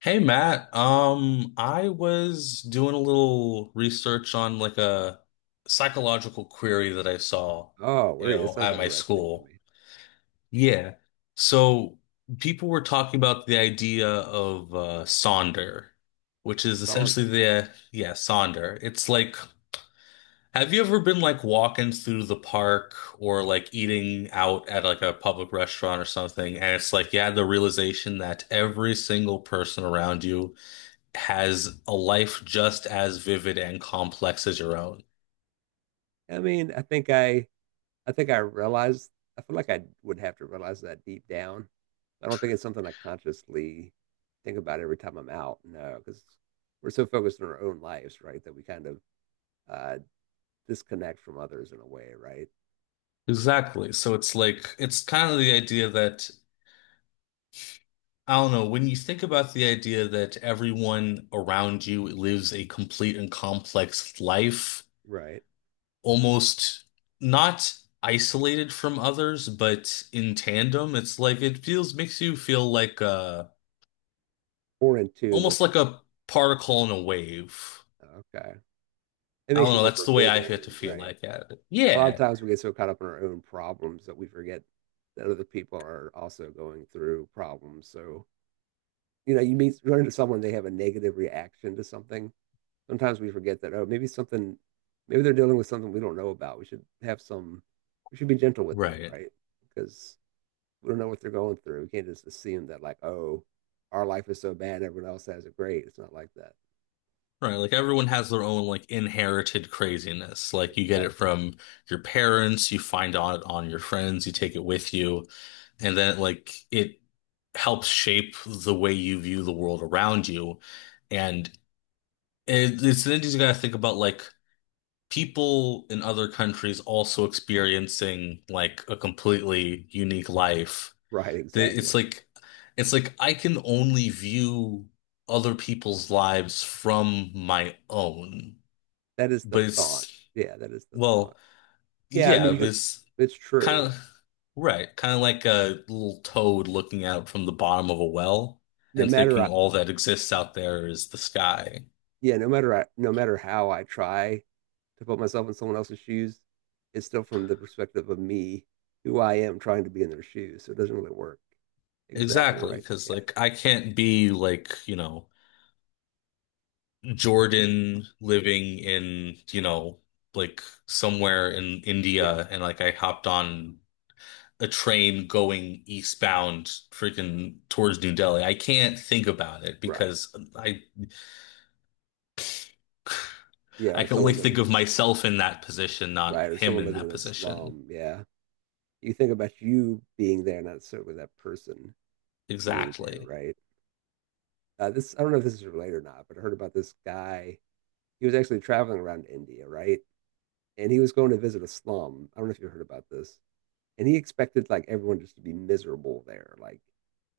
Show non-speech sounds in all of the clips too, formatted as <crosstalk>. Hey Matt, I was doing a little research on like a psychological query that I saw, Oh, you where that know, sounds at my interesting to school. me. Yeah. So people were talking about the idea of Sonder, which is essentially Saunders. Sonder. It's like, have you ever been like walking through the park or like eating out at like a public restaurant or something, and it's like you had the realization that every single person around you has a life just as vivid and complex as your own. I mean, I think I think I realized. I feel like I would have to realize that deep down. I don't think it's something I consciously think about every time I'm out. No, because we're so focused on our own lives, right? That we kind of uh, disconnect from others in a way, right? Exactly. So it's like, it's kind of the idea that, I don't know, when you think about the idea that everyone around you lives a complete and complex life, Right. almost not isolated from others, but in tandem, it's like it feels, makes you feel like a, More in tune with. almost like a particle in a wave. Okay, it I makes don't you know, more that's the way I get forgiving, to feel right? like at it. A lot of Yeah. times we get so caught up in our own problems that we forget that other people are also going through problems. So you meet run into someone, they have a negative reaction to something. Sometimes we forget that, oh, maybe something, maybe they're dealing with something we don't know about. We should have some, we should be gentle with them, Right. right? Because we don't know what they're going through. We can't just assume that, like, oh, our life is so bad, everyone else has it great. It's not like that. Right, like everyone has their own like inherited craziness. Like you get it Exactly. from your parents, you find out on your friends, you take it with you, and then like it helps shape the way you view the world around you. And it it's then you gotta think about like people in other countries also experiencing like a completely unique life. Right. The- It's Exactly. like it's like I can only view other people's lives from my own, That is the but thought. it's, Yeah, that is the thought. well, Yeah, I yeah, mean, you it can, was it's kind true. of right, kind of like a little toad looking out from the bottom of a well No and thinking matter all that exists out there is the sky. yeah, no matter how I try to put myself in someone else's shoes, it's still from the perspective of me, who I am trying to be in their shoes. So it doesn't really work. Exactly Exactly, right. because Yeah. like I can't be like, you know, Jordan living in, you know, like somewhere in Yeah. India and like I hopped on a train going eastbound freaking towards New Delhi. I can't think about it Right. because I <laughs> Yeah. I Or can only someone think living in of this, myself in that position, right. not Or him someone in living that in a position. slum. Yeah. You think about you being there, not necessarily that person being there, Exactly. right? This, I don't know if this is related or not, but I heard about this guy. He was actually traveling around India, right? And he was going to visit a slum. I don't know if you heard about this. And he expected like everyone just to be miserable there. Like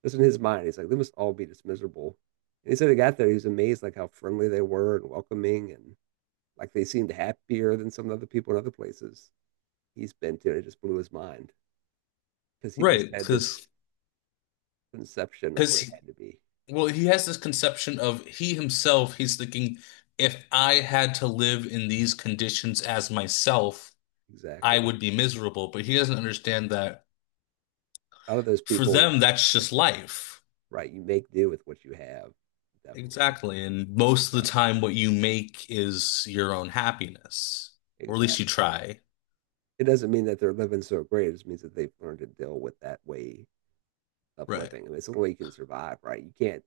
this in his mind, he's like, they must all be just miserable. And he said he got there, he was amazed like how friendly they were and welcoming and like they seemed happier than some other people in other places he's been to. And it just blew his mind because he just Right, had this conception of because what it he, had to be. well, he has this conception of he himself, he's thinking, if I had to live in these conditions as myself, I Exactly. would be miserable, but he doesn't understand that Out of those for people, them, that's yeah, just life. right, you make do with what you have, definitely. Exactly. And most of the So time, what you make is your own happiness, or at least you exactly. try. It doesn't mean that they're living so great. It just means that they've learned to deal with that way of Right. living. I mean, it's the only way you can survive, right?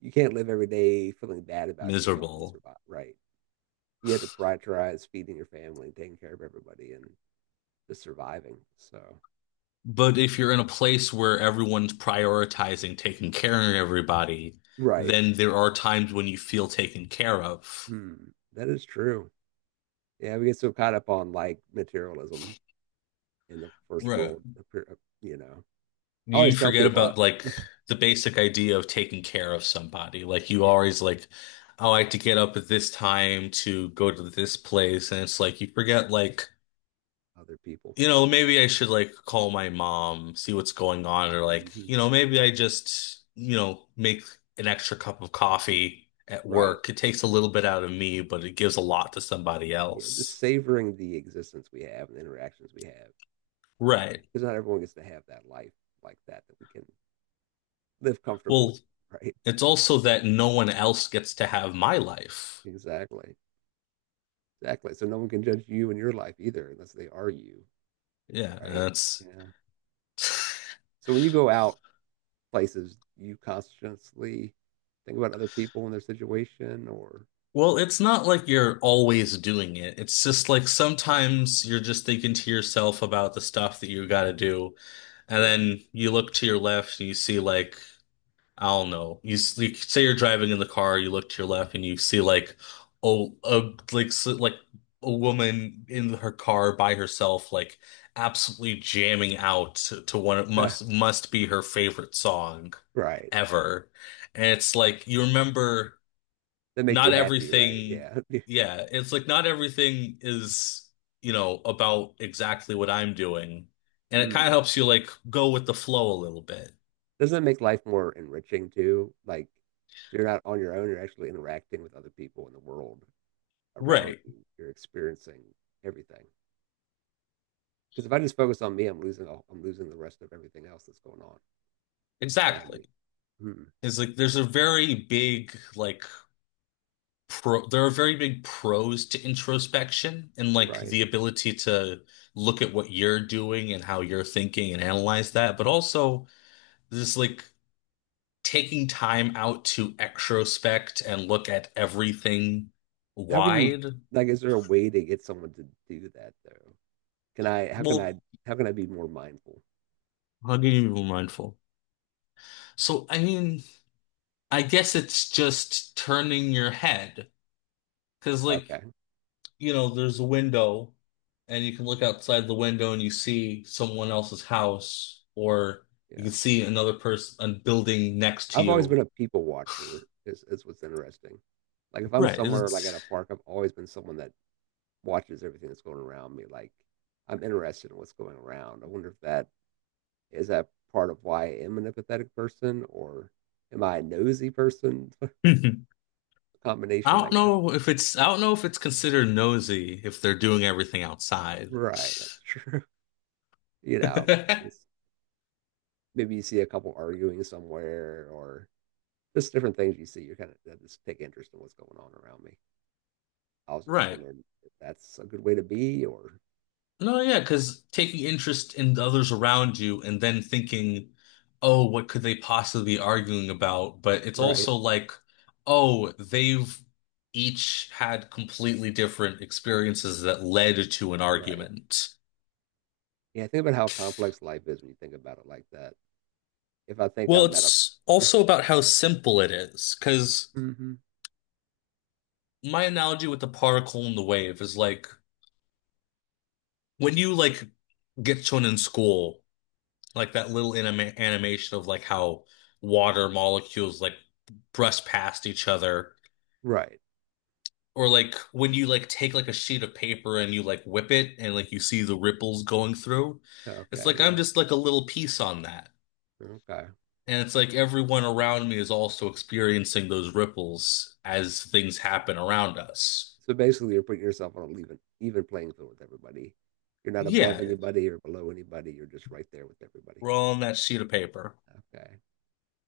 You can't live every day feeling bad about yourself and Miserable. survive, right? You have to prioritize feeding your family, taking care of everybody, and just surviving. So, But if you're in a place where everyone's prioritizing taking care of everybody, right, then there are times when you feel taken care of. hmm, that is true. Yeah, we get so caught up on like materialism in the first Right. world, you know. I You always tell forget people, about like the basic idea of taking care of somebody. Like you yeah, always like, oh, I have to get up at this time to go to this place. And it's like you forget like, other people, you know, maybe I should like call my mom, see what's going on, or like, hmm, you know, maybe I just, you know, make an extra cup of coffee at right? work. It takes a little bit out of me, but it gives a lot to somebody Yeah, just else. savoring the existence we have and the interactions we have, Right. because not everyone gets to have that life like that we can live comfortably, Well, <laughs> right? it's also that no one else gets to have my life. Exactly. Exactly. So no one can judge you in your life either unless they are you, Yeah, right? that's, Yeah. So when you go out places, you consciously think about other people and their situation or well, it's not like you're always doing it. It's just like sometimes you're just thinking to yourself about the stuff that you got to do. And right. <laughs> then you look to your left and you see like, I don't know. You say you're driving in the car, you look to your left, and you see like oh, a like s like a woman in her car by herself, like absolutely jamming out to what Yeah. Must be her favorite song Right. ever. And it's like you remember That makes you not happy, right? everything. Yeah. <laughs> Yeah, it's like not everything is you know about exactly what I'm doing, and it kind of Mm. helps you like go with the flow a little bit. Doesn't it make life more enriching too? Like so you're not on your own, you're actually interacting with other people in the world around Right. you. You're experiencing everything. Because if I just focus on me, I'm losing all, I'm losing the rest of everything else that's going on around Exactly. me. Hmm. Is like there's a very big like pro there are very big pros to introspection and like Right. the ability to look at what you're doing and how you're thinking and analyze that, but also this like taking time out to extrospect and look at everything How can you wide. like? Is there a way to get someone to do that though? Can I? How can I? Well, How can I be more mindful? how can you be mindful? So I mean, I guess it's just turning your head because like, Okay. you know, there's a window and you can look outside the window and you see someone else's house, or you Yeah. can see another person, a building next to I've always been you. a people watcher. Is what's interesting. Like if I'm Right. somewhere like at It's, a park, I've always been someone that watches everything that's going around me. Like I'm interested in what's going around. I wonder if that is that part of why I am an empathetic person or am I a nosy person? <laughs> I Combination, I don't guess. know if it's, I don't know if it's considered nosy if they're doing everything outside. Right, that's true. <laughs> You know, just <laughs> maybe you see a couple arguing somewhere or just different things you see. You're kind of just take interest in what's going on around me. I was just Right. wondering if that's a good way to be or No, no, yeah, because taking interest in the others around you and then thinking, oh, what could they possibly be arguing about? But it's right, also like, oh, they've each had completely different experiences that led to an right. argument. Yeah, think about how complex life is when you think about it like that. If I think Well, I'm at a it's also about how simple it is, because <laughs> hmm, my analogy with the particle and the wave is like when you like get shown in school, like that little animation of like how water molecules like brush past each other, right, or like when you like take like a sheet of paper and you like whip it and like you see the ripples going through, it's like okay, I'm yeah, just like a little piece on that, okay. and it's like everyone around me is also experiencing those ripples as things happen around us. So basically, you're putting yourself on an even playing field with everybody. You're not above Yeah, anybody or below anybody. You're just right there with everybody. we're all on that sheet of paper. Okay.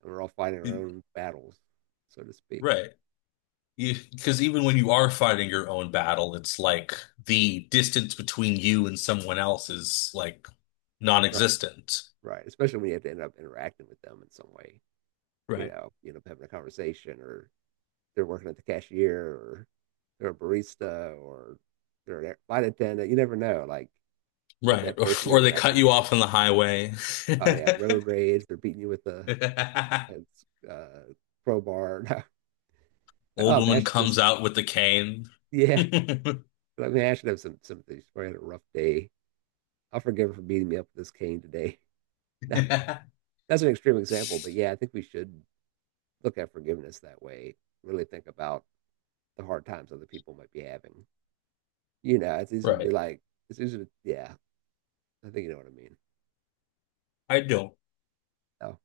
We're all fighting our own battles, so to speak. Right. Because even when you are fighting your own battle, it's like the distance between you and someone else is like Right. non-existent. Right. Especially when you have to end up interacting with them in some way. You Right. know, you know, having a conversation, or they're working at the cashier, or they're a barista, or they're a flight attendant. You never know, like what Right. that <laughs> person you're Or they cut interacting you with. off on the highway. Oh yeah, road rage. They're beating you with a, a crowbar. <laughs> <laughs> Like, Old oh man, I woman should comes just out with the cane. <laughs> yeah. I mean, I should have some sympathy. She's probably had a rough day. I'll forgive her for beating me up with this cane today. <laughs> That's an extreme example, but yeah, I think we should look at forgiveness that way. Really think about the hard times other people might be having. You know, it's easy to be Right. like, it's easy to, yeah, I think you know what I mean. I don't. Oh,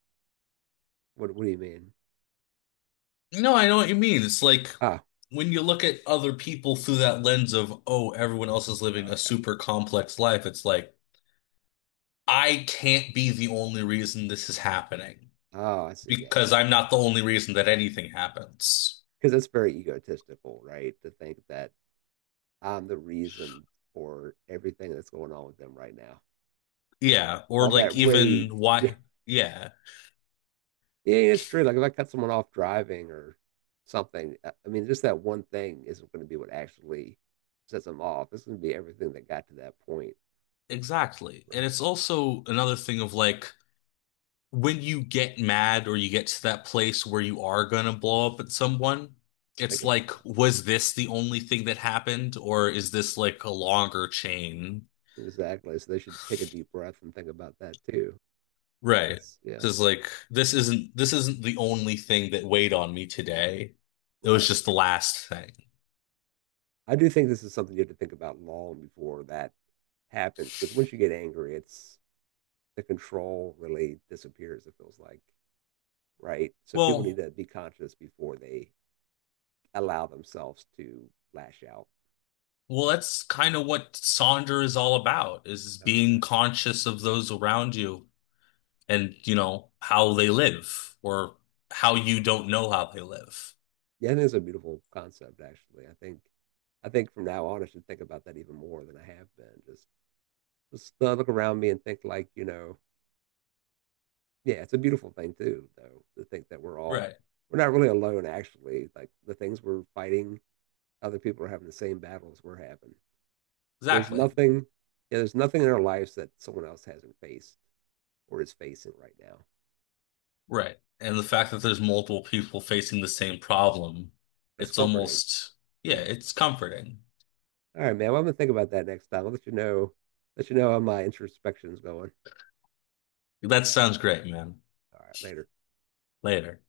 what do you mean? No, I know what you mean. It's like Ah, when you look at other people through that lens of, oh, everyone else is oh, living a okay. super complex life, it's like, I can't be the only reason this is happening Oh, I see. Yeah, yeah. because I'm not the only reason that anything happens. Because that's very egotistical, right? To think that I'm the reason for everything that's going on with them right now. Yeah, or All like that rage. even <laughs> Yeah. why. Yeah, Yeah, yeah, it's true. Like if I cut someone off driving or something, I mean, just that one thing isn't going to be what actually sets them off. It's going to be everything that got to that point, exactly. And right? it's also another thing of like when you get mad or you get to that place where you are gonna blow up at someone, Think it's about like, that. was this the only thing that happened, or is this like a longer chain. Exactly. So they should take a deep breath and think about that too. Right. That's, yeah, Because like this isn't the only thing that weighed on me today. It was right. just the last thing. I do think this is something you have to think about long before that happens because once you get angry, it's the control really disappears, it feels like, right? So people Yeah. need Well, to be conscious before they allow themselves to lash out. well, that's kind of what Sonder is all about, is being Okay. conscious of those around you and, you know, how they live or how you don't know how they live. Yeah, I think it's a beautiful concept, actually. I think from now on, I should think about that even more than I have been. Just look around me and think like, you know, yeah, it's a beautiful thing too, though, to think that we're all, Right. we're not really alone, actually. Like the things we're fighting, other people are having the same battles we're having. There's Exactly. nothing, yeah, there's nothing in our lives that someone else hasn't faced or is facing right now. Right. And the fact that there's multiple people facing the same problem, That's it's comforting. almost, Yeah, yeah, it's, it's comforting. all right, man. Well, I'm gonna think about that next time. I'll let you know how my introspection's going. That sounds great, man. All right, later. Later.